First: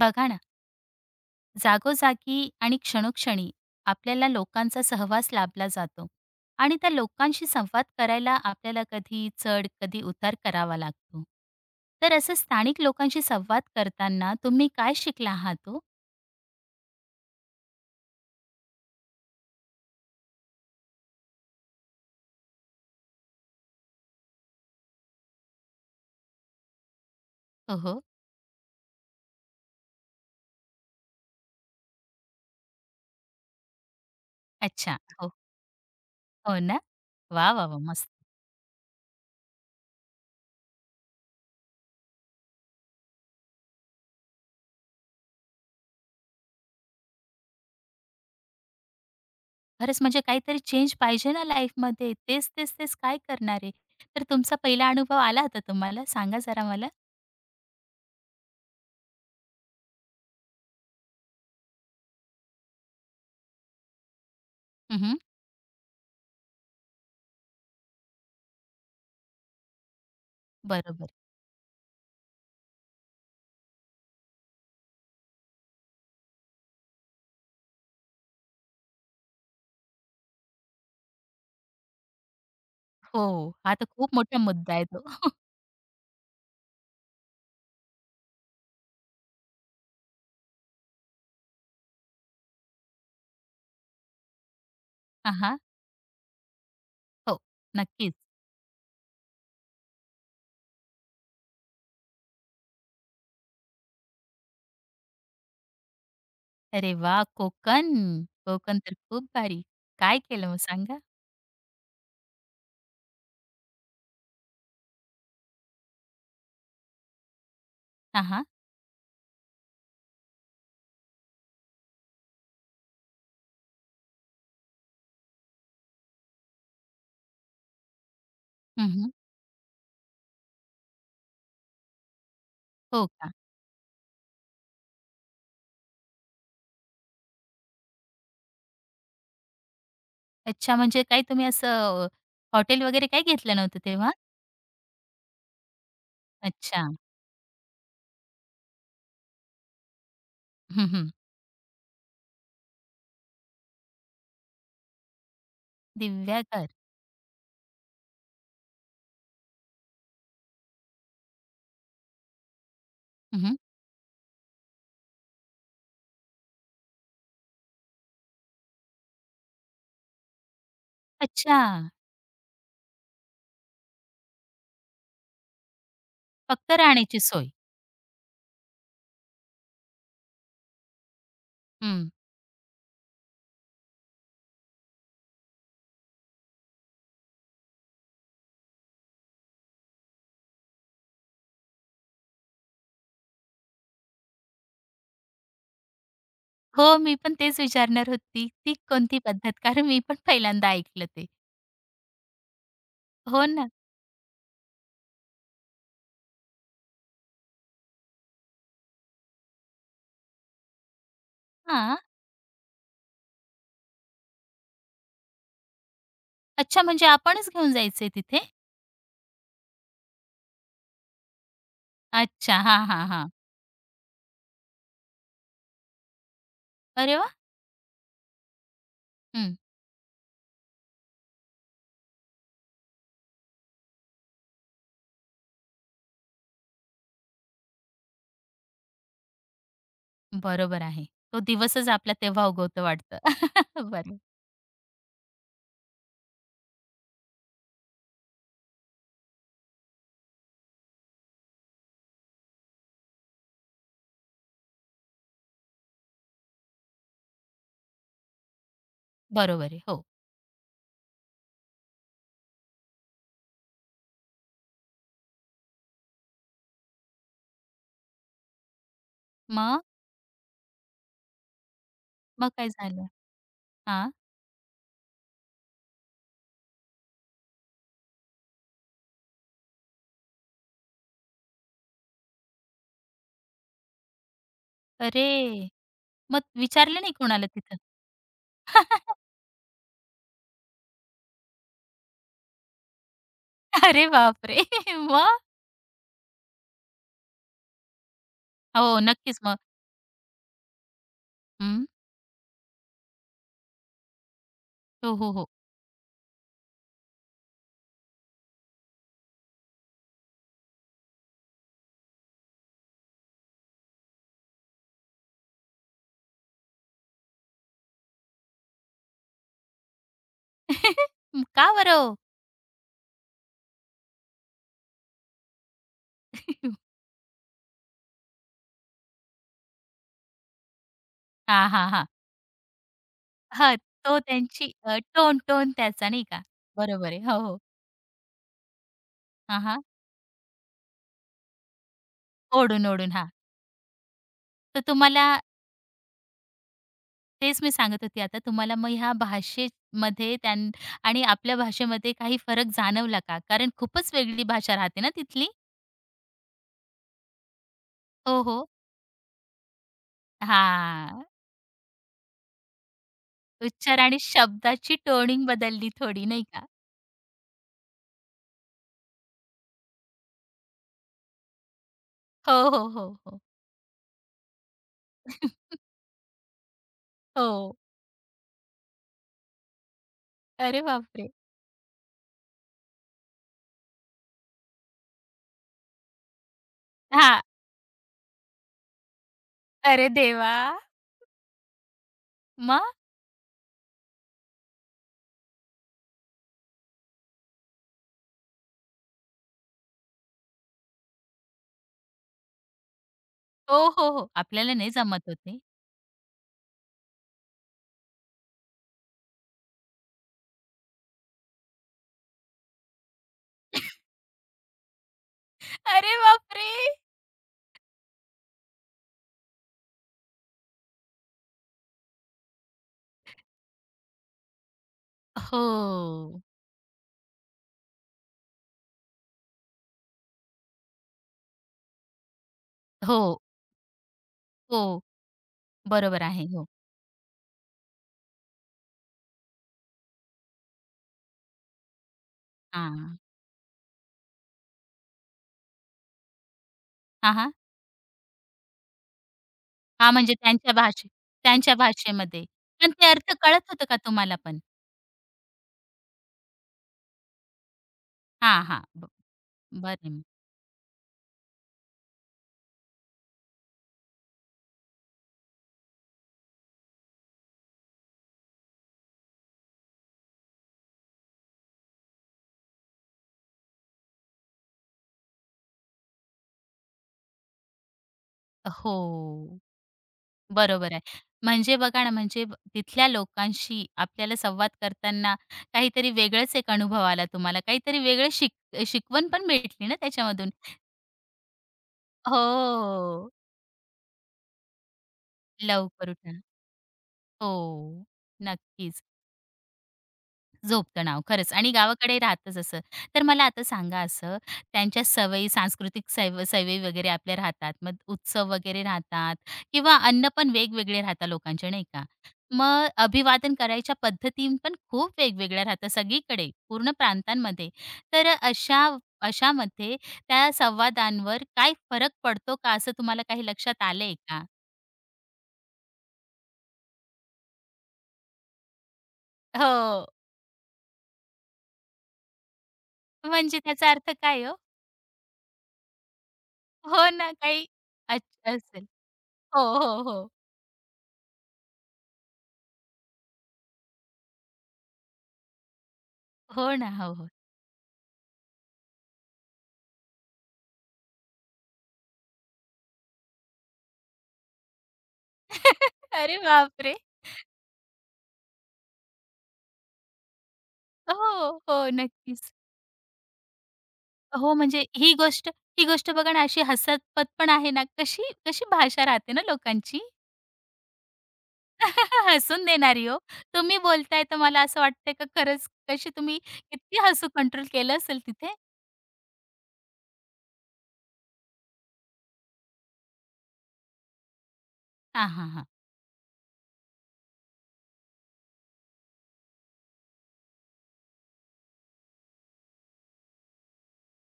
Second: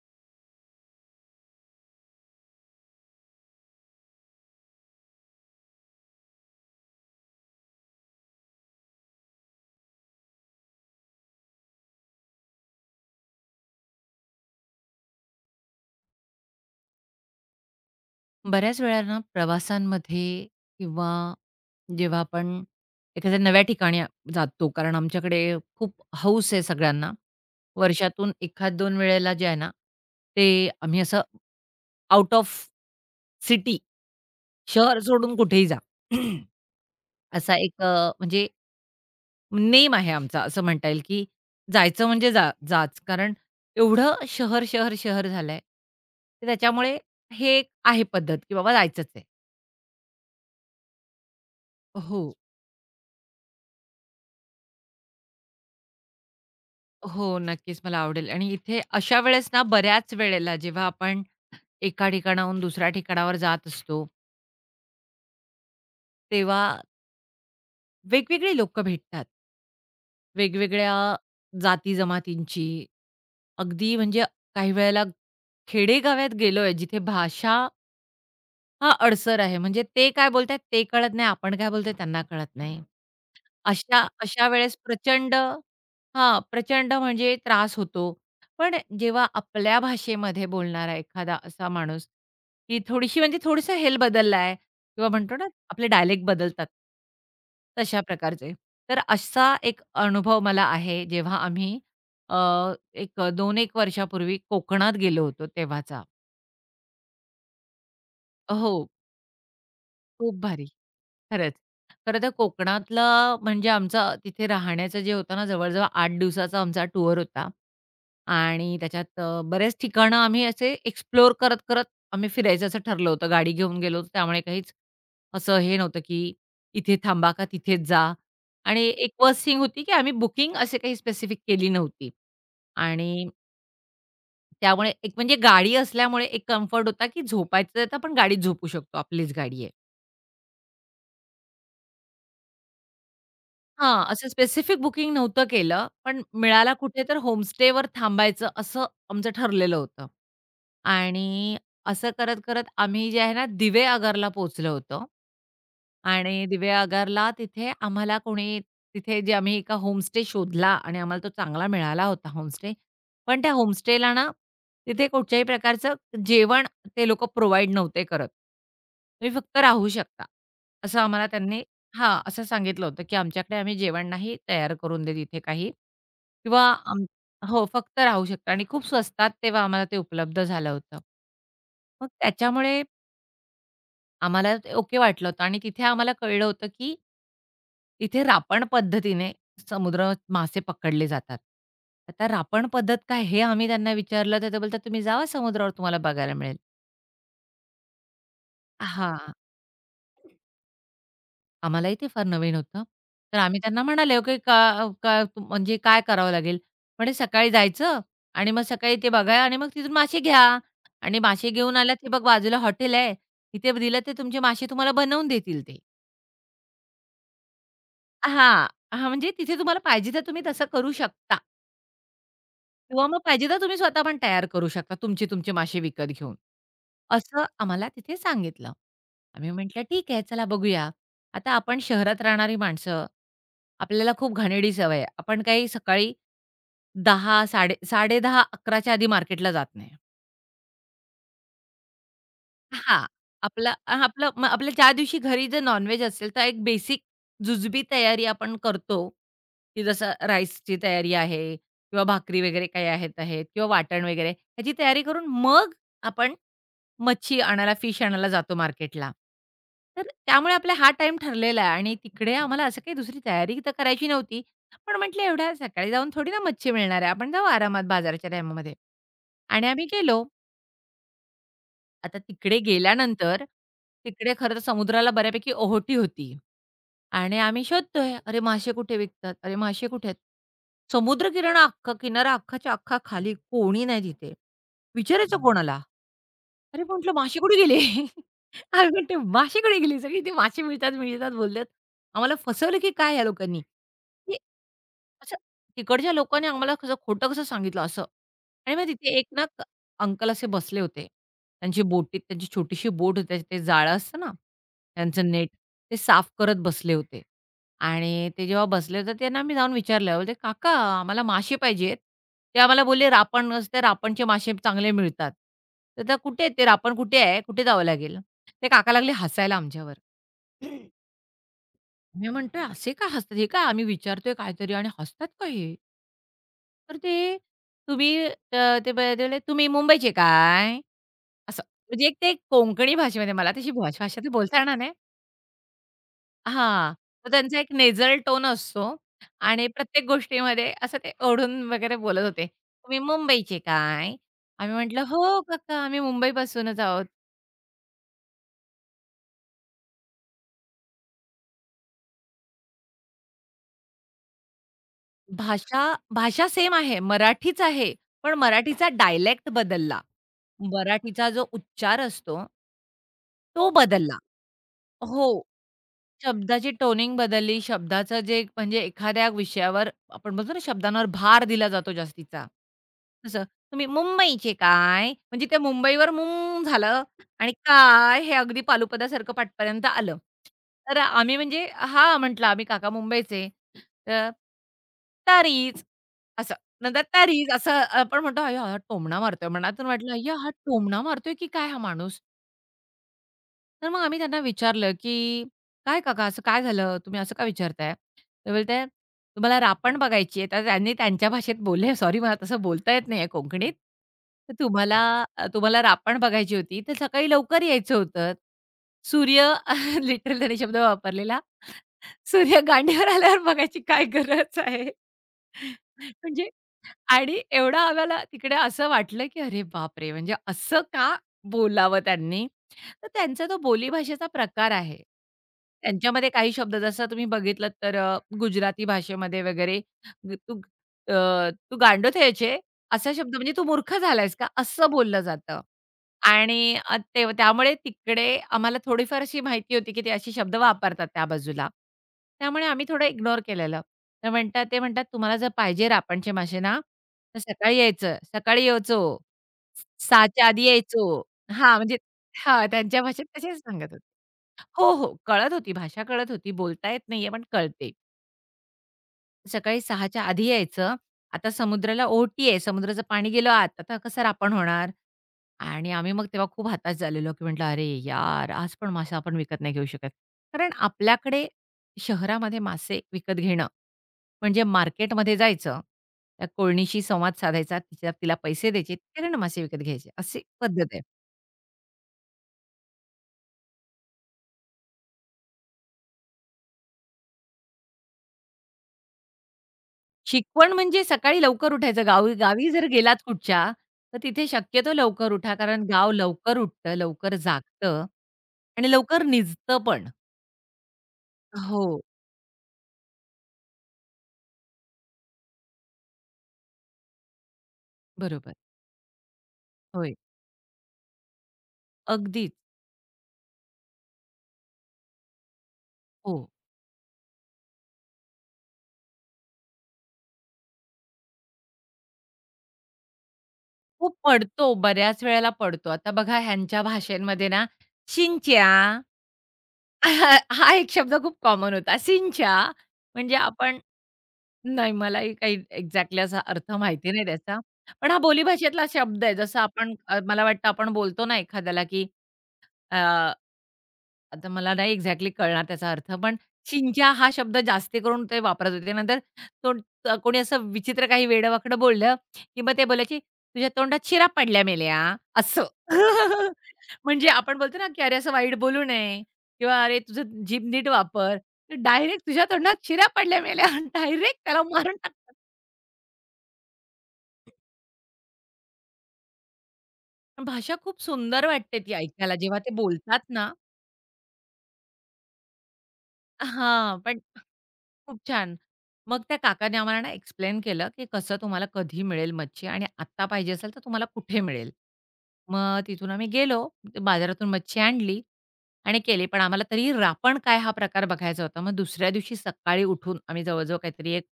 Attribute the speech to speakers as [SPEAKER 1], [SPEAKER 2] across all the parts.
[SPEAKER 1] बघा ना, जागोजागी आणि क्षणोक्षणी आपल्याला लोकांचा सहवास लाभला जातो आणि त्या लोकांशी संवाद करायला आपल्याला कधी चढ, कधी उतार करावा लागतो. तर असं स्थानिक लोकांशी संवाद करताना तुम्ही काय शिकला आहात ओ?
[SPEAKER 2] बऱ्याच वेळा ना प्रवासांमध्ये किंवा जेव्हा आपण एखाद्या नव्या ठिकाणी जातो कारण आमच्याकडे खूप हौस आहे सगळ्यांना.
[SPEAKER 1] हो, हो.
[SPEAKER 2] वर्षातून एखाद दोन वेळेला जे आहे ना ते आम्ही असं आउट ऑफ सिटी,
[SPEAKER 1] अच्छा.
[SPEAKER 2] शहर
[SPEAKER 1] हो,
[SPEAKER 2] सोडून कुठेही जा.
[SPEAKER 1] हो ना? वाह,
[SPEAKER 2] असा
[SPEAKER 1] वाह, वाह!
[SPEAKER 2] एक
[SPEAKER 1] मस्त.
[SPEAKER 2] म्हणजे नेम आहे आमचा, असं म्हणता येईल की जायचं म्हणजे जा जाच, कारण एवढं शहर शहर शहर झालंय तर त्याच्यामुळे हे एक आहे पद्धत, की बाबा जायचंच आहे.
[SPEAKER 1] खरंच म्हणजे काहीतरी चेंज पाहिजे ना लाईफमध्ये.
[SPEAKER 2] हो.
[SPEAKER 1] तेच, तेच, तेच काय करणार आहे? तर तुमचा पहिला अनुभव आला होता तुम्हाला? सांगा जरा मला.
[SPEAKER 2] हो, नक्कीच मला आवडेल. आणि इथे अशा वेळेस ना बऱ्याच वेळेला जेव्हा आपण एका ठिकाणाहून दुसऱ्या ठिकाणावर जात असतो,
[SPEAKER 1] हं,
[SPEAKER 2] तेव्हा वेगवेगळी लोकं भेटतात. वेगवेगळ्या
[SPEAKER 1] बरोबर.
[SPEAKER 2] जाती-जमातींची, अगदी म्हणजे काही वेळेला खेडेगावात गेलोय, जिथे भाषा हा अडसर आहे. म्हणजे ते काय बोलतायत ते कळत नाही, आपण काय बोलतोय त्यांना कळत नाही.
[SPEAKER 1] हो. हा तर
[SPEAKER 2] अशा
[SPEAKER 1] खूप मोठा
[SPEAKER 2] अशा
[SPEAKER 1] मुद्दा
[SPEAKER 2] वेळेस
[SPEAKER 1] आहे तो.
[SPEAKER 2] प्रचंड, हां, प्रचंड म्हणजे त्रास होतो. पण जेव्हा आपल्या भाषेमध्ये बोलणारा एखादा असा माणूस, की थोडीशी म्हणजे थोड़ीसा हेल बदलला आहे किंवा
[SPEAKER 1] हां,
[SPEAKER 2] म्हणतो ना,
[SPEAKER 1] हां.
[SPEAKER 2] आपले डायलेक्ट बदलतात.
[SPEAKER 1] हो,
[SPEAKER 2] तशा
[SPEAKER 1] नक्कीच.
[SPEAKER 2] प्रकारचे. तर असा एक अनुभव मला आहे, जेव्हा आम्ही अ, एक 2 एक वर्षापूर्वी कोकणात गेलो होतो तेव्हाचा.
[SPEAKER 1] अरे वा, कोकण.
[SPEAKER 2] हो,
[SPEAKER 1] कोकण तर खूप भारी. काय
[SPEAKER 2] खूप
[SPEAKER 1] केलं मग
[SPEAKER 2] भारी.
[SPEAKER 1] सांगा?
[SPEAKER 2] खरंच. खरं तर कोकणातला म्हणजे आमचा तिथे राहण्याचं जे होतं ना, जवळ-जवळ 8 दिवसाचा आमचा टूर होता.
[SPEAKER 1] हां, हां.
[SPEAKER 2] आणि त्याच्यात बरेच ठिकाणं आम्ही असे एक्सप्लोअर करत-करत आम्ही फिरायचं असं ठरलं होतं. गाडी घेऊन गेलो होतो त्यामुळे काहीच असं हे नव्हतं, की इथे थांबा का तिथेच जा. आणि
[SPEAKER 1] हं,
[SPEAKER 2] एक वर्स्टिंग होती, की आम्ही बुकिंग असे काही स्पेसिफिक केली नव्हती.
[SPEAKER 1] हो
[SPEAKER 2] आणि
[SPEAKER 1] का?
[SPEAKER 2] त्यामुळे एक म्हणजे गाडी असल्यामुळे एक कम्फर्ट होता, की झोपायचं तर आपण गाडीत झोपू शकतो. आपलीच गाडी आहे.
[SPEAKER 1] अच्छा, म्हणजे काही तुम्ही असं हॉटेल वगैरे काही घेतलं नव्हतं
[SPEAKER 2] हां,
[SPEAKER 1] तेव्हा?
[SPEAKER 2] असं स्पेसिफिक बुकिंग नव्हतं केलं, पण मिळाला
[SPEAKER 1] अच्छा.
[SPEAKER 2] कुठे तर होमस्टेवर थांबायचं असं आमचं ठरलेलं होतं.
[SPEAKER 1] हं,
[SPEAKER 2] आणि असं करत-करत आम्ही जे आहे ना दिवे आगारला पोहोचलो होतो. आणि
[SPEAKER 1] दिव्याघर.
[SPEAKER 2] दिवे आगारला तिथे आम्हाला कोणी, तिथे जे आम्ही एका होमस्टे शोधला आणि आम्हाला तो चांगला मिळाला होता होमस्टे. पण त्या
[SPEAKER 1] हं,
[SPEAKER 2] होमस्टेला ना तिथे कुठच्याही प्रकारचं जेवण ते लोकं प्रोव्हाईड नव्हते करत. तुम्ही फक्त राहू शकता, असं आम्हाला
[SPEAKER 1] अच्छा,
[SPEAKER 2] त्यांनी हां, असं सांगितलं होतं, की आमच्याकडे आम्ही जेवण नाही तयार करून देत इथे काही किंवा
[SPEAKER 1] फक्त
[SPEAKER 2] आम.
[SPEAKER 1] राहण्याची सोय.
[SPEAKER 2] हो, फक्त राहू शकता आणि खूप स्वस्तात तेव्हा आम्हाला ते उपलब्ध झालं होतं.
[SPEAKER 1] हं.
[SPEAKER 2] मग त्याच्यामुळे आम्हाला ते ओके वाटलं होतं आणि तिथे आम्हाला कळलं होतं, की तिथे रापण पद्धतीने समुद्र मासे पकडले जातात. आता रापण पद्धत काय? हे आम्ही त्यांना विचारलं तर ते बोलतात, "तुम्ही जावा समुद्रावर तुम्हाला बघायला मिळेल."
[SPEAKER 1] हो, मी पण तेच विचारणार होती. ती
[SPEAKER 2] हां.
[SPEAKER 1] कोणती पद्धत? कारण मी पण पहिल्यांदा ऐकलं ते.
[SPEAKER 2] आम्हालाही ते फार नवीन होतं. तर
[SPEAKER 1] हो
[SPEAKER 2] आम्ही
[SPEAKER 1] ना.
[SPEAKER 2] त्यांना म्हणालो, की का का तु- म्हणजे काय करावं लागेल? म्हणे, "सकाळी जायचं आणि मग सकाळी ते बघा आणि मग तिथून मासे घ्या आणि मासे घेऊन आलात,
[SPEAKER 1] हां.
[SPEAKER 2] हे बघ बाजूला हॉटेल आहे. तिथे दिलं ते तुमचे मासे तुम्हाला बनवून देतील ते."
[SPEAKER 1] अच्छा, म्हणजे आपणच घेऊन जायचंय तिथे?
[SPEAKER 2] हां. हां, म्हणजे तिथे तुम्हाला पाहिजे तर तुम्ही तसं करू शकता
[SPEAKER 1] अच्छा. हां, हां,
[SPEAKER 2] किंवा मग
[SPEAKER 1] हां.
[SPEAKER 2] पाहिजे तर तुम्ही स्वतः पण तयार करू शकता, तुमचे तुमचे मासे विकत घेऊन.
[SPEAKER 1] अरे वाह!
[SPEAKER 2] असं आम्हाला तिथे सांगितलं. आम्ही म्हटलं, "ठीक आहे, चला बघूया." आता आपण शहरात राहणारी माणसं, आपल्याला खूप घाणेरडी सवय आहे. आपण काही सकाळी दहा, साडे 10:30, 11च्या आधी मार्केटला जात नाही.
[SPEAKER 1] बरोबर आहे. तो दिवसच आपला तेव्हा उगवतो
[SPEAKER 2] हां.
[SPEAKER 1] वाटतं.
[SPEAKER 2] आपला
[SPEAKER 1] बरं,
[SPEAKER 2] आपलं मग आपल्या ज्या दिवशी घरी जर नॉन-व्हेज असेल, तर एक बेसिक जुजबी तयारी आपण करतो, की जसं राईसची तयारी आहे किंवा भाकरी वगैरे काही आहेत आहेत किंवा वाटण वगैरे ह्याची तयारी करून मग आपण मच्छी आणायला, फिश आणायला जातो मार्केटला.
[SPEAKER 1] बरोबर आहे. हो.
[SPEAKER 2] तर त्यामुळे आपला हा टाईम ठरलेला आहे आणि तिकडे आम्हाला असं काही दुसरी तयारी तर करायची नव्हती. पण म्हटलं एवढ्या सकाळी जाऊन थोडी ना मच्छी मिळणार आहे. आपण जाऊ आरामात बाजाराच्या टायमामध्ये, आणि
[SPEAKER 1] मग?
[SPEAKER 2] आम्ही गेलो. आता
[SPEAKER 1] मग
[SPEAKER 2] तिकडे
[SPEAKER 1] काय झालं?
[SPEAKER 2] गेल्यानंतर,
[SPEAKER 1] हां.
[SPEAKER 2] तिकडे खरं तर समुद्राला बऱ्यापैकी ओहोटी होती आणि आम्ही शोधतोय, "अरे मासे कुठे विकतात? अरे मासे कुठे आहेत?" समुद्र किनारा अख्खा, किनारा अख्खाच्या अख्खा खाली, कोणी नाही तिथे. विचारायचं हं.
[SPEAKER 1] अरे!
[SPEAKER 2] कोणाला?
[SPEAKER 1] मग
[SPEAKER 2] अरे
[SPEAKER 1] विचारलं
[SPEAKER 2] म्हटलं,
[SPEAKER 1] नाही
[SPEAKER 2] "मासे
[SPEAKER 1] कोणाला
[SPEAKER 2] कुठे
[SPEAKER 1] तिथं?
[SPEAKER 2] गेले?" आम्ही म्हणतो, "मासे कुठे गेले?" सगळे ते मासे मिळतात, मिळतात बोलतात. आम्हाला फसवलं की काय या लोकांनी?
[SPEAKER 1] अरे
[SPEAKER 2] ते
[SPEAKER 1] बापरे!
[SPEAKER 2] असं
[SPEAKER 1] मग?
[SPEAKER 2] तिकडच्या लोकांनी आम्हाला कसं खोटं कसं सांगितलं असं. आणि मग
[SPEAKER 1] हो,
[SPEAKER 2] तिथे एक
[SPEAKER 1] नक्कीच
[SPEAKER 2] ना
[SPEAKER 1] मग.
[SPEAKER 2] क अंकल असे बसले होते. त्यांची
[SPEAKER 1] हं.
[SPEAKER 2] बोटीत त्यांची छोटीशी बोट होती, ते जाळं असतं ना,
[SPEAKER 1] हो,
[SPEAKER 2] त्यांचं
[SPEAKER 1] हो, हो.
[SPEAKER 2] नेट, ते साफ करत बसले होते. आणि ते जेव्हा बसले होते, त्यांना मी जाऊन विचारलं, बोलले, "काका, आम्हाला मासे पाहिजेत." ते आम्हाला बोलले, "रापण असते, रापणचे मासे चांगले मिळतात." तर त्या, "कुठे आहेत ते? रापण कुठे आहे? कुठे जावं लागेल?" ते काका लागले हसायला आमच्यावर.
[SPEAKER 1] का बरं
[SPEAKER 2] मी म्हणतोय, "असे का हसतात? हे काय आम्ही विचारतोय काहीतरी आणि हसतात का हे?"
[SPEAKER 1] हो?
[SPEAKER 2] तर ते ते बोलले, "तुम्ही मुंबईचे काय?" असं.
[SPEAKER 1] हां, हां,
[SPEAKER 2] म्हणजे
[SPEAKER 1] हां.
[SPEAKER 2] एक ते एक कोंकणी भाषेमध्ये मला तशी
[SPEAKER 1] तो
[SPEAKER 2] भाषा तर बोलता
[SPEAKER 1] त्यांची
[SPEAKER 2] येणार नाही.
[SPEAKER 1] टोन टोन त्याचा नाही का?
[SPEAKER 2] हां,
[SPEAKER 1] बरोबर आहे.
[SPEAKER 2] तर
[SPEAKER 1] हो, हो.
[SPEAKER 2] त्यांचा एक नेझल टोन असतो
[SPEAKER 1] हां,
[SPEAKER 2] आणि
[SPEAKER 1] हां.
[SPEAKER 2] प्रत्येक गोष्टीमध्ये असं ते ओढून वगैरे बोलत होते.
[SPEAKER 1] ओढून,
[SPEAKER 2] "तुम्ही
[SPEAKER 1] ओढून. हां.
[SPEAKER 2] मुंबईचे काय?" आम्ही
[SPEAKER 1] तर
[SPEAKER 2] म्हटलं,
[SPEAKER 1] तुम्हाला
[SPEAKER 2] "हो, काका, आम्ही मुंबईपासूनच आहोत."
[SPEAKER 1] तेच मी सांगत होती आता तुम्हाला मग ह्या भाषेमध्ये आणि आपल्या भाषेमध्ये काही फरक जाणवला का? कारण खूपच वेगळी भाषा राहते ना तिथली?
[SPEAKER 2] भाषा भाषा सेम आहे. मराठीच आहे. पण
[SPEAKER 1] हो, हो.
[SPEAKER 2] मराठीचा डायलेक्ट बदलला.
[SPEAKER 1] हां.
[SPEAKER 2] मराठीचा जो उच्चार असतो तो
[SPEAKER 1] उच्चार
[SPEAKER 2] बदलला.
[SPEAKER 1] आणि शब्दाची
[SPEAKER 2] हो.
[SPEAKER 1] टोनिंग बदलली थोडी नाही का?
[SPEAKER 2] शब्दाची टोनिंग बदलली, शब्दाचं जे म्हणजे एखाद्या विषयावर आपण बोलतो ना, शब्दांवर भार दिला जातो जास्तीचा.
[SPEAKER 1] हो, हो, हो, हो.
[SPEAKER 2] तसं तुम्ही, "मुंबईचे काय?" म्हणजे त्या मुंबईवर मुं झालं आणि
[SPEAKER 1] हो.
[SPEAKER 2] काय हे अगदी पालुपदासारखं पाठपर्यंत आलं.
[SPEAKER 1] अरे
[SPEAKER 2] तर
[SPEAKER 1] बापरे!
[SPEAKER 2] आम्ही म्हणजे हां, म्हटलं आम्ही काका मुंबईचे. तर तरीच असं. नंतर
[SPEAKER 1] हां.
[SPEAKER 2] तरीच असं आपण म्हणतो, "अय्या हा टोमणा मारतोय." मनातून
[SPEAKER 1] अरे
[SPEAKER 2] वाटलं, "अय्या हा
[SPEAKER 1] देवा!
[SPEAKER 2] टोमणा मारतोय की काय हा माणूस?"
[SPEAKER 1] मग?
[SPEAKER 2] तर मग आम्ही त्यांना विचारलं, की "काय काका असं काय झालं? तुम्ही असं का विचारताय?" ते बोलताय, "तुम्हाला रापण बघायची आहे." तर त्यांनी त्यांच्या भाषेत बोलले, "सॉरी मला तसं बोलता येत नाहीये कोकणीत.
[SPEAKER 1] हो, हो, हो.
[SPEAKER 2] तर
[SPEAKER 1] आपल्याला नाही जमत हो ते.
[SPEAKER 2] तुम्हाला रापण बघायची होती, तर सकाळी लवकर यायचं होतं. सूर्य" लिटरली त्यांनी शब्द वापरलेला, "सूर्य गांडीवर आल्यावर बघायची काय गरज आहे?"
[SPEAKER 1] अरे
[SPEAKER 2] म्हणजे,
[SPEAKER 1] बापरे!
[SPEAKER 2] आणि एवढं आम्हाला तिकडे असं वाटलं, की अरे बापरे! म्हणजे असं का बोलावं त्यांनी? तर त्यांचा तो बोलीभाषेचा प्रकार आहे. त्यांच्यामध्ये
[SPEAKER 1] हो.
[SPEAKER 2] काही शब्द जसं तुम्ही बघितलात तर गुजराती भाषेमध्ये वगैरे ग तू अ, तू गांडो थयो छे? असा शब्द,
[SPEAKER 1] हो,
[SPEAKER 2] म्हणजे तू मूर्ख झालायस का? असं
[SPEAKER 1] हो.
[SPEAKER 2] बोललं जातं.
[SPEAKER 1] बरोबर आहे. हो.
[SPEAKER 2] आणि ते त्यामुळे तिकडे आम्हाला थोडीफार अशी माहिती होती, की ते असे शब्द वापरतात त्या बाजूला. त्यामुळे आम्ही थोडं
[SPEAKER 1] हां.
[SPEAKER 2] इग्नोर केलेलं. तर म्हणतात, ते म्हणतात, "तुम्हाला जर पाहिजे रापणचे मासे ना,
[SPEAKER 1] हां,
[SPEAKER 2] तर
[SPEAKER 1] हां.
[SPEAKER 2] सकाळी यायचं. सकाळी यायचो.
[SPEAKER 1] हां, म्हणजे
[SPEAKER 2] 6च्या आधी
[SPEAKER 1] त्यांच्या
[SPEAKER 2] यायचो.
[SPEAKER 1] भाषे त्यांच्या
[SPEAKER 2] हां, म्हणजे
[SPEAKER 1] भाषेमध्ये.
[SPEAKER 2] हां,
[SPEAKER 1] पण
[SPEAKER 2] त्यांच्या
[SPEAKER 1] ते
[SPEAKER 2] भाषेत
[SPEAKER 1] अर्थ
[SPEAKER 2] तसेच
[SPEAKER 1] कळत होतं
[SPEAKER 2] सांगत
[SPEAKER 1] का
[SPEAKER 2] होते.
[SPEAKER 1] तुम्हाला पण?
[SPEAKER 2] हो, हो. कळत होती, भाषा कळत होती. बोलता येत नाहीये, पण कळते.
[SPEAKER 1] हां, हां.
[SPEAKER 2] सकाळी 6च्या
[SPEAKER 1] बरं.
[SPEAKER 2] आधी यायचं. आता समुद्राला ओहोटी आहे. समुद्राचं पाणी गेलं आत. आता कसं रापण होणार? आणि आम्ही मग तेव्हा खूप हताश झालेलो, की म्हटलं, "अरे यार! आज पण मासा आपण विकत नाही घेऊ शकत." कारण आपल्याकडे शहरामध्ये मासे विकत घेणं म्हणजे मार्केटमध्ये जायचं, त्या कोळणीशी संवाद साधायचा, तिच्या तिला पैसे द्यायचे, तिच्याकडनं
[SPEAKER 1] हो,
[SPEAKER 2] मासे विकत घ्यायचे, अशी
[SPEAKER 1] बरोबर
[SPEAKER 2] पद्धत
[SPEAKER 1] आहे.
[SPEAKER 2] आहे.
[SPEAKER 1] म्हणजे बघा ना, म्हणजे तिथल्या लोकांशी आपल्याला संवाद करताना काहीतरी वेगळाच एक अनुभव आला तुम्हाला. काहीतरी वेगळं शिकवण पण भेटली ना त्याच्यामधून.
[SPEAKER 2] शिकवण म्हणजे सकाळी लवकर उठायचं. गावी गावी जर गेलात
[SPEAKER 1] हो,
[SPEAKER 2] कुठच्या, तर तिथे शक्यतो लवकर उठा, कारण गाव
[SPEAKER 1] लवकर उठा.
[SPEAKER 2] लवकर उठतं, लवकर जागतं
[SPEAKER 1] हो,
[SPEAKER 2] आणि
[SPEAKER 1] नक्कीच.
[SPEAKER 2] लवकर निजतं पण.
[SPEAKER 1] झोपतं नाव खरंच आणि
[SPEAKER 2] हो,
[SPEAKER 1] गावाकडे राहतच असं. तर मला आता सांगा असं त्यांच्या सवयी, सांस्कृतिक सवयी वगैरे आपल्या राहतात. मग उत्सव
[SPEAKER 2] बरोबर.
[SPEAKER 1] वगैरे राहतात किंवा
[SPEAKER 2] होय,
[SPEAKER 1] अन्न पण वेगवेगळे राहतात लोकांचे नाही का?
[SPEAKER 2] अगदीच.
[SPEAKER 1] मग अभिवादन करायच्या पद्धती पण खूप वेगवेगळ्या राहतात
[SPEAKER 2] हो.
[SPEAKER 1] सगळीकडे, पूर्ण प्रांतांमध्ये. तर अशा अशामध्ये त्या संवादांवर काय फरक पडतो का असं तुम्हाला काही लक्षात
[SPEAKER 2] खूप
[SPEAKER 1] आलंय का?
[SPEAKER 2] पडतो, बऱ्याच वेळेला पडतो. आता बघा ह्यांच्या भाषेमध्ये ना, "शिंच्या"
[SPEAKER 1] हो.
[SPEAKER 2] हा एक शब्द खूप कॉमन होता. "शिंच्या" म्हणजे
[SPEAKER 1] म्हणजे
[SPEAKER 2] आपण,
[SPEAKER 1] त्याचा अर्थ काय हो?
[SPEAKER 2] नाही मलाही काही एक्झॅक्टली असा अर्थ
[SPEAKER 1] हो
[SPEAKER 2] माहिती नाही
[SPEAKER 1] ना,
[SPEAKER 2] त्याचा.
[SPEAKER 1] काही
[SPEAKER 2] पण हा
[SPEAKER 1] अच्छा
[SPEAKER 2] बोलीभाषेतला
[SPEAKER 1] असेल.
[SPEAKER 2] शब्द आहे. जसं
[SPEAKER 1] हो,
[SPEAKER 2] आपण
[SPEAKER 1] हो, हो.
[SPEAKER 2] मला वाटतं आपण बोलतो ना एखाद्याला, की अ, आता मला नाही एक्झॅक्टली कळणार त्याचा अर्थ, पण
[SPEAKER 1] हो ना.
[SPEAKER 2] "शिंच्या"
[SPEAKER 1] हो,
[SPEAKER 2] हा
[SPEAKER 1] हो.
[SPEAKER 2] शब्द जास्ती करून ते वापरत होते. नंतर तो कोणी असं विचित्र काही वेडं-वाकडं बोललं, की मग ते बोलायची, "तुझ्या तोंडात शिरा पडल्या मेल्या" असं.
[SPEAKER 1] अरे बापरे!
[SPEAKER 2] म्हणजे आपण बोलतो ना, की "अरे, असं वाईट बोलू नये" किंवा "अरे, तुझं जीभ नीट वापर."
[SPEAKER 1] हो, हो.
[SPEAKER 2] डायरेक्ट "तुझ्या
[SPEAKER 1] नक्कीच.
[SPEAKER 2] तोंडात शिरा पडल्या मेल्या" डायरेक्ट
[SPEAKER 1] हो,
[SPEAKER 2] त्याला
[SPEAKER 1] म्हणजे
[SPEAKER 2] मारून
[SPEAKER 1] ही
[SPEAKER 2] टाकतात.
[SPEAKER 1] गोष्ट ही गोष्ट बघा ना, अशी हसतपत पण आहे ना, कशी कशी भाषा राहते ना लोकांची.
[SPEAKER 2] भाषा खूप सुंदर वाटते ती ऐकायला, जेव्हा
[SPEAKER 1] हसून
[SPEAKER 2] ते
[SPEAKER 1] देणारी हो.
[SPEAKER 2] बोलतात ना.
[SPEAKER 1] तुम्ही बोलताय तर मला असं वाटतंय का खरंच कशी तुम्ही किती
[SPEAKER 2] हां, पण
[SPEAKER 1] हसू कंट्रोल केलं असेल
[SPEAKER 2] खूप
[SPEAKER 1] तिथे?
[SPEAKER 2] छान. मग त्या काकाने आम्हाला ना एक्सप्लेन केलं, की कसं तुम्हाला कधी मिळेल मच्छी आणि आत्ता पाहिजे असेल तर तुम्हाला कुठे मिळेल.
[SPEAKER 1] हां, हां.
[SPEAKER 2] मग तिथून आम्ही गेलो, बाजारातून मच्छी आणली आणि केली. पण आम्हाला तरी रापण काय हा प्रकार बघायचा होता. मग दुसऱ्या दिवशी सकाळी उठून आम्ही जवळ काहीतरी एक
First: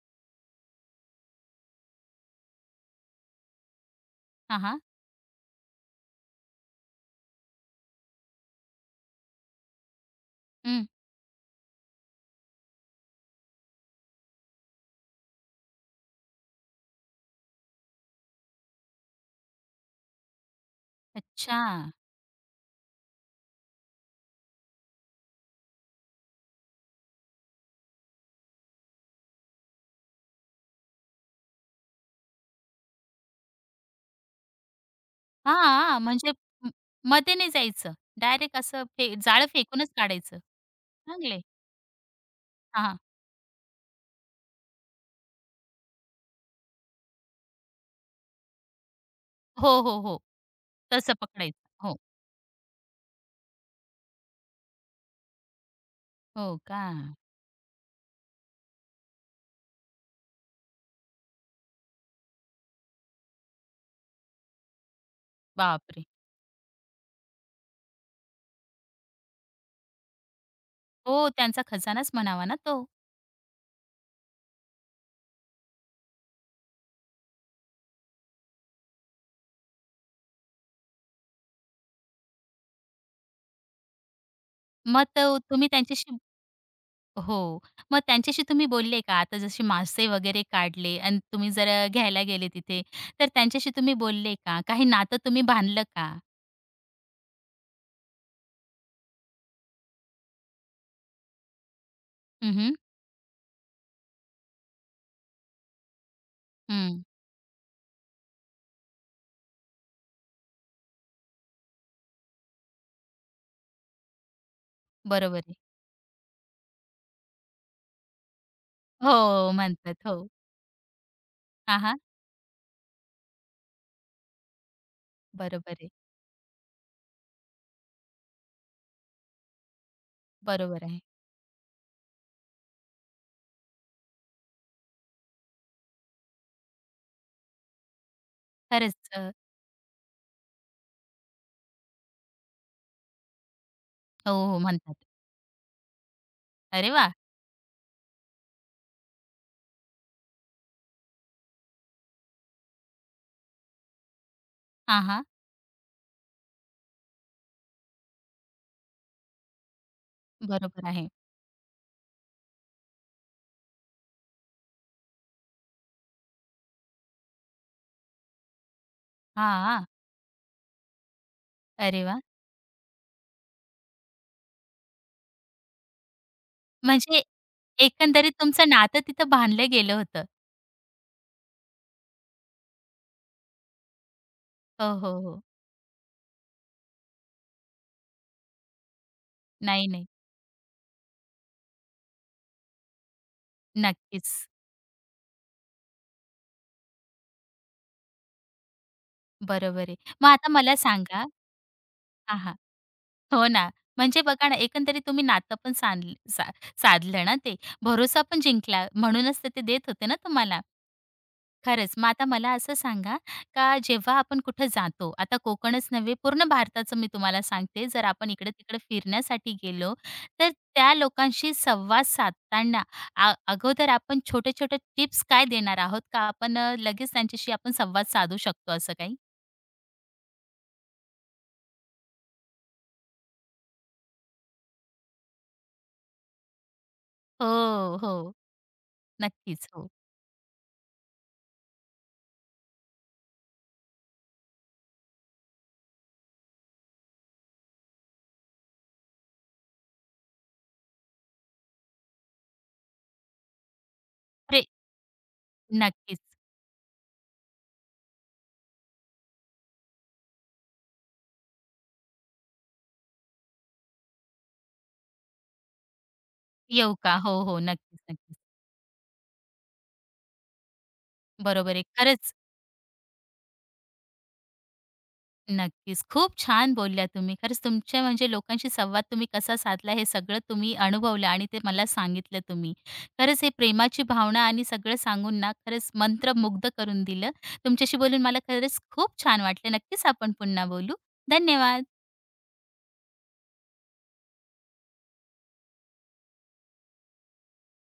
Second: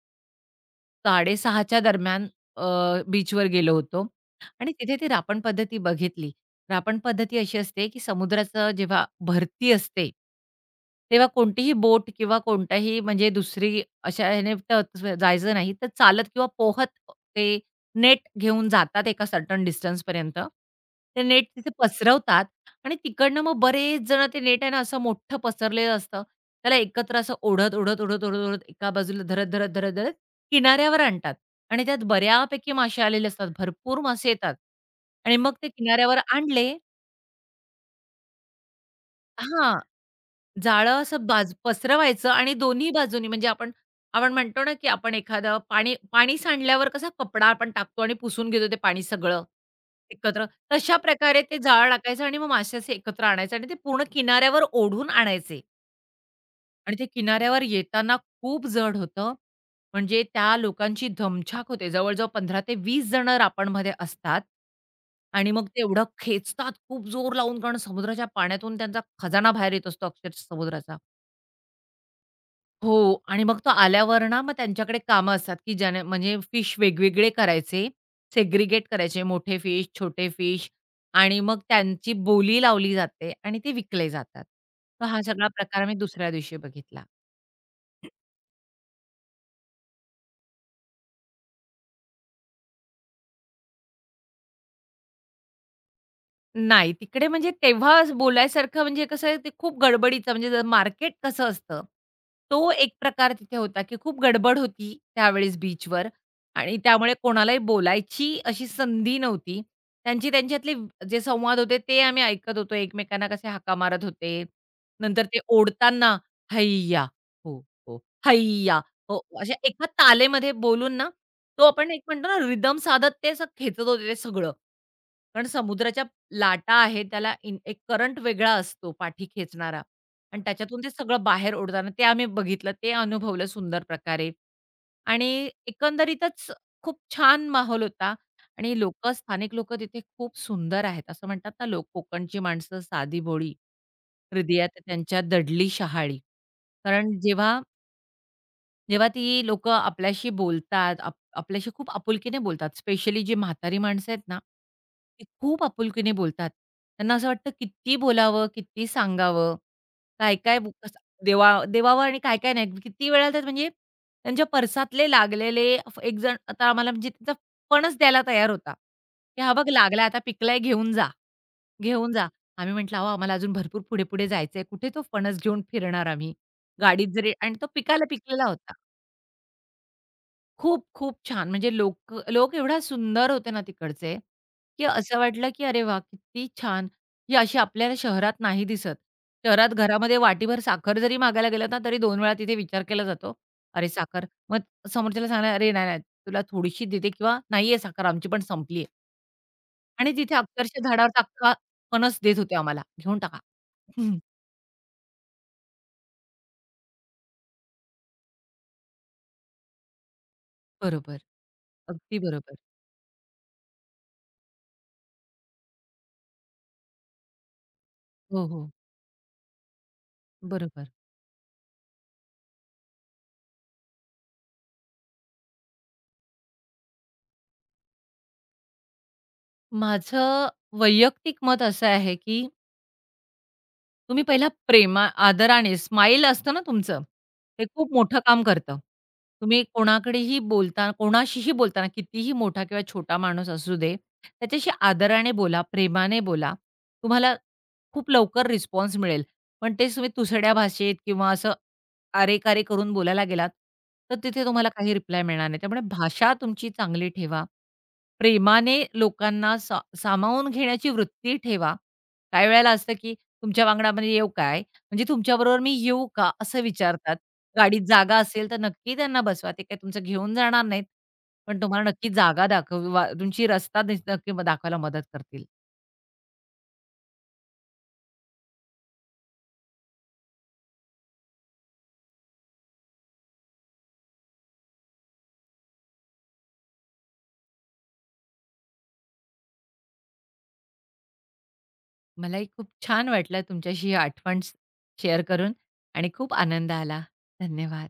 [SPEAKER 2] 6:30च्या दरम्यान अ, बीचवर गेलो होतो
[SPEAKER 1] हां,
[SPEAKER 2] आणि
[SPEAKER 1] हां.
[SPEAKER 2] तिथे ती रापण पद्धती बघितली. रापण पद्धती अशी असते, की समुद्राचं जेव्हा भरती असते,
[SPEAKER 1] हं.
[SPEAKER 2] तेव्हा कोणतीही बोट किंवा कोणताही म्हणजे दुसरी अशा ह्याने तर जायचं नाही. तर चालत किंवा पोहत ते नेट घेऊन जातात एका सर्टन डिस्टन्सपर्यंत. ते नेट
[SPEAKER 1] अच्छा.
[SPEAKER 2] तिथे पसरवतात आणि तिकडनं मग बरेच जण ते नेट आहे ना, असं मोठं पसरलेलं असतं. त्याला एकत्र असं ओढत, ओढत, ओढत, ओढत, ओढत एका बाजूला धरत, धरत, धरत, धरत किनाऱ्यावर आणतात आणि त्यात बऱ्यापैकी मासे आलेले असतात. भरपूर मासे येतात आणि मग ते
[SPEAKER 1] हां,
[SPEAKER 2] किनाऱ्यावर
[SPEAKER 1] म्हणजे म
[SPEAKER 2] आणले.
[SPEAKER 1] मध्ये नाही जायचं. डायरेक्ट असं जाळं
[SPEAKER 2] हां,
[SPEAKER 1] फेकूनच काढायचं.
[SPEAKER 2] जाळं असं
[SPEAKER 1] चांगलं आहे.
[SPEAKER 2] बाज पसरवायचं आणि दोन्ही बाजूनी म्हणजे आपण, आपण म्हणतो ना, की आपण एखादं पाणी पाणी सांडल्यावर कसा कपडा आपण टाकतो आणि पुसून घेतो ते पाणी सगळं
[SPEAKER 1] हो, हो, हो.
[SPEAKER 2] एकत्र. तशा
[SPEAKER 1] तसं
[SPEAKER 2] प्रकारे ते
[SPEAKER 1] पकडायचं.
[SPEAKER 2] जाळं
[SPEAKER 1] हो.
[SPEAKER 2] टाकायचं आणि मग मासे असे एकत्र आणायचे आणि ते पूर्ण किनाऱ्यावर ओढून आणायचे.
[SPEAKER 1] हो का?
[SPEAKER 2] आणि ते किनाऱ्यावर येताना खूप जड होतं. म्हणजे त्या लोकांची धमछाक होते. जवळ-जवळ 15 ते 20 जणं रापणमध्ये असतात. आणि मग ते एवढं
[SPEAKER 1] बापरे!
[SPEAKER 2] खेचतात खूप जोर लावून, कारण समुद्राच्या पाण्यातून त्यांचा खजाना बाहेर येत असतो अक्षरशः समुद्राचा.
[SPEAKER 1] हो, त्यांचा खजानाच म्हणावा ना तो.
[SPEAKER 2] हो. आणि मग तो आल्यावर ना, मग त्यांच्याकडे कामं असतात, की ज्याने म्हणजे फिश वेगवेगळे करायचे, सेग्रीगेट करायचे, मोठे फिश, छोटे फिश आणि मग त्यांची बोली लावली जाते आणि ते विकले जातात.
[SPEAKER 1] मग
[SPEAKER 2] तर हा
[SPEAKER 1] तो
[SPEAKER 2] सगळा
[SPEAKER 1] तुम्ही
[SPEAKER 2] प्रकार मी
[SPEAKER 1] त्यांच्याशी
[SPEAKER 2] दुसऱ्या दिवशी बघितला.
[SPEAKER 1] हो, मग त्यांच्याशी तुम्ही बोलले का? आता जसे मासे वगैरे काढले आणि तुम्ही जर घ्यायला गेले तिथे, तर त्यांच्याशी तुम्ही बोलले का? काही नातं तुम्ही बांधलं का?
[SPEAKER 2] नाही, तिकडे म्हणजे तेव्हा बोलायसारखं म्हणजे कसं आहे, ते खूप गडबडीचं, म्हणजे मार्केट कसं असतं,
[SPEAKER 1] हं,
[SPEAKER 2] तो
[SPEAKER 1] हं.
[SPEAKER 2] एक प्रकार तिथे होता, की खूप गडबड होती त्यावेळेस बीचवर आणि त्यामुळे कोणालाही बोलायची अशी संधी नव्हती. त्यांची त्यांच्यातले जे संवाद होते ते आम्ही ऐकत होतो. एकमेकांना कसे हाका मारत होते. नंतर ते
[SPEAKER 1] बरोबर आहे.
[SPEAKER 2] ओढताना, "हैया, हो, हो, हैया, हो."
[SPEAKER 1] हो,
[SPEAKER 2] अशा एका
[SPEAKER 1] म्हणतात. हो.
[SPEAKER 2] तालेमध्ये बोलून ना, तो
[SPEAKER 1] हां,
[SPEAKER 2] आपण
[SPEAKER 1] हां.
[SPEAKER 2] एक म्हणतो ना रिदम साधत ते असं खेचत होते ते सगळं. कारण
[SPEAKER 1] बरोबर आहे.
[SPEAKER 2] समुद्राच्या लाटा आहे त्याला इन एक करंट वेगळा असतो पाठी खेचणारा आणि त्याच्यातून
[SPEAKER 1] बरोबर
[SPEAKER 2] ते
[SPEAKER 1] आहे.
[SPEAKER 2] सगळं बाहेर ओढताना ते आम्ही बघितलं, ते अनुभवलं सुंदर प्रकारे आणि एकंदरीतच खूप छान माहोल होता आणि
[SPEAKER 1] खरंच
[SPEAKER 2] लोकं,
[SPEAKER 1] अ,
[SPEAKER 2] स्थानिक लोकं तिथे खूप सुंदर आहेत. असं म्हणतात ना, लोक कोकणची माणसं साधी भोळी,
[SPEAKER 1] हो, हो
[SPEAKER 2] हृदयात
[SPEAKER 1] म्हणतात.
[SPEAKER 2] त्यांच्या दडली शहाळी.
[SPEAKER 1] अरे वाह!
[SPEAKER 2] कारण जेव्हा जेव्हा ती लोकं आपल्याशी बोलतात, आपल्याशी खूप आपुलकीने बोलतात. स्पेशली जी म्हातारी माणसं आहेत ना,
[SPEAKER 1] हां,
[SPEAKER 2] ती
[SPEAKER 1] हां.
[SPEAKER 2] खूप आपुलकीने बोलतात. त्यांना असं वाटतं किती बोलावं, किती सांगावं, काय-काय बु
[SPEAKER 1] बरोबर
[SPEAKER 2] कसं
[SPEAKER 1] आहे.
[SPEAKER 2] देवा देवावं आणि काय-काय नाही. किती वेळा तर म्हणजे त्यांच्या पर्सातले लागलेले एकजण आता आम्हाला म्हणजे त्याचा फणस द्यायला तयार होता, की "हा बघ
[SPEAKER 1] हां.
[SPEAKER 2] लागला, आता पिकलाय घेऊन जा,
[SPEAKER 1] अरे
[SPEAKER 2] घेऊन
[SPEAKER 1] वाह!
[SPEAKER 2] जा." आम्ही म्हटलं, "अहो आम्हाला अजून भरपूर पुढे-पुढे जायचंय. कुठे तो फणस घेऊन फिरणार आम्ही?" गाडीत
[SPEAKER 1] म्हणजे
[SPEAKER 2] जरी, आणि तो पिकायला
[SPEAKER 1] एकंदरीत
[SPEAKER 2] पिकलेला
[SPEAKER 1] तुमचं
[SPEAKER 2] होता.
[SPEAKER 1] नातं तिथं बांधलं गेलं होतं.
[SPEAKER 2] खूप-खूप छान. म्हणजे लोक लोक एवढ्या सुंदर होते ना तिकडचे, की
[SPEAKER 1] हो,
[SPEAKER 2] असं
[SPEAKER 1] हो, हो.
[SPEAKER 2] वाटलं की "अरे वाह! किती छान!" ही अशी आपल्याला शहरात नाही दिसत. शहरात
[SPEAKER 1] नाही, नाही.
[SPEAKER 2] घरामध्ये वाटीभर साखर जरी मागायला गेलात ना, तरी 2 वेळा तिथे विचार केला जातो. "अरे साखर?"
[SPEAKER 1] नक्कीच.
[SPEAKER 2] मग समोरच्याला सांगणार, "अरे नाही, नाही, तुला थोडीशी देते किंवा नाहीये साखर आमची पण संपली."
[SPEAKER 1] बरोबर आहे.
[SPEAKER 2] आणि
[SPEAKER 1] मग
[SPEAKER 2] तिथे
[SPEAKER 1] आता मला
[SPEAKER 2] अक्षरशः झाडावरचा
[SPEAKER 1] सांगा
[SPEAKER 2] अख्खा फणस देत
[SPEAKER 1] हां,
[SPEAKER 2] होते
[SPEAKER 1] हां.
[SPEAKER 2] आम्हाला, "घेऊन टाका."
[SPEAKER 1] हो ना.
[SPEAKER 2] हं,
[SPEAKER 1] म्हणजे बघा ना, एकंदरीत तुम्ही नातं पण सांधल सा साधलं ना ते. भरोसा पण जिंकला. म्हणूनच तर ते देत होते ना तुम्हाला.
[SPEAKER 2] बरोबर.
[SPEAKER 1] खरंच. मग
[SPEAKER 2] अगदी
[SPEAKER 1] आता मला
[SPEAKER 2] बरोबर.
[SPEAKER 1] असं सांगा, का जेव्हा आपण कुठं जातो, आता कोकणच नव्हे, पूर्ण भारताचं मी तुम्हाला सांगते. जर आपण
[SPEAKER 2] हो, हो.
[SPEAKER 1] इकडे-तिकडे फिरण्यासाठी गेलो, तर
[SPEAKER 2] बरोबर.
[SPEAKER 1] त्या लोकांशी संवाद साधताना आ अगोदर आपण छोट्या-छोट्या टिप्स काय देणार आहोत? का आपण लगेच त्यांच्याशी आपण संवाद साधू शकतो असं काही?
[SPEAKER 2] माझं वैयक्तिक मत असं आहे की तुम्ही पहिला प्रेमा आदराने स्माईल असतं ना तुमचं, ते खूप
[SPEAKER 1] हो,
[SPEAKER 2] मोठं
[SPEAKER 1] हो.
[SPEAKER 2] काम करतं. तुम्ही
[SPEAKER 1] नक्कीच. हो.
[SPEAKER 2] कोणाकडेही बोलताना, कोणाशीही बोलताना कितीही मोठा किंवा छोटा माणूस असू दे, त्याच्याशी आदराने बोला, प्रेमाने बोला. तुम्हाला खूप लवकर रिस्पॉन्स मिळेल. पण तेच तुम्ही तुसड्या भाषेत किंवा असं अरे-कारे करून बोलायला गेलात, तर तिथे
[SPEAKER 1] प्रे
[SPEAKER 2] तुम्हाला काही रिप्लाय मिळणार नाही. त्यामुळे
[SPEAKER 1] नक्कीच.
[SPEAKER 2] भाषा तुमची चांगली ठेवा. प्रेमाने लोकांना सामावून घेण्याची वृत्ती ठेवा. काही वेळेला असतं की तुमच्या अंगणामध्ये येऊ काय? म्हणजे तुमच्याबरोबर मी येऊ का? असं
[SPEAKER 1] येऊ
[SPEAKER 2] विचारतात.
[SPEAKER 1] का? हो, हो.
[SPEAKER 2] गाडीत
[SPEAKER 1] नक्कीच,
[SPEAKER 2] जागा
[SPEAKER 1] नक्कीच.
[SPEAKER 2] असेल तर नक्की त्यांना बसवा. ते काही तुमचं घेऊन जाणार नाहीत. पण
[SPEAKER 1] बरोबर आहे.
[SPEAKER 2] तुम्हाला नक्की
[SPEAKER 1] खरंच.
[SPEAKER 2] जागा दाखवा तुमची, रस्ता नक्की दाखवायला मदत करतील.
[SPEAKER 1] नक्कीच. खूप छान बोलल्या तुम्ही. खरंच तुमच्या म्हणजे लोकांशी संवाद तुम्ही कसा साधला हे सगळं तुम्ही अनुभवलं आणि ते मला सांगितलं तुम्ही. खरंच हे प्रेमाची भावना आणि सगळं सांगून ना खरंच मंत्रमुग्ध करून दिलं. तुमच्याशी बोलून मला खरंच खूप छान वाटलं. नक्कीच आपण पुन्हा बोलू. धन्यवाद.
[SPEAKER 2] मलाही खूप छान वाटलं तुमच्याशी ही आठवण शेअर करून आणि खूप आनंद आला. धन्यवाद.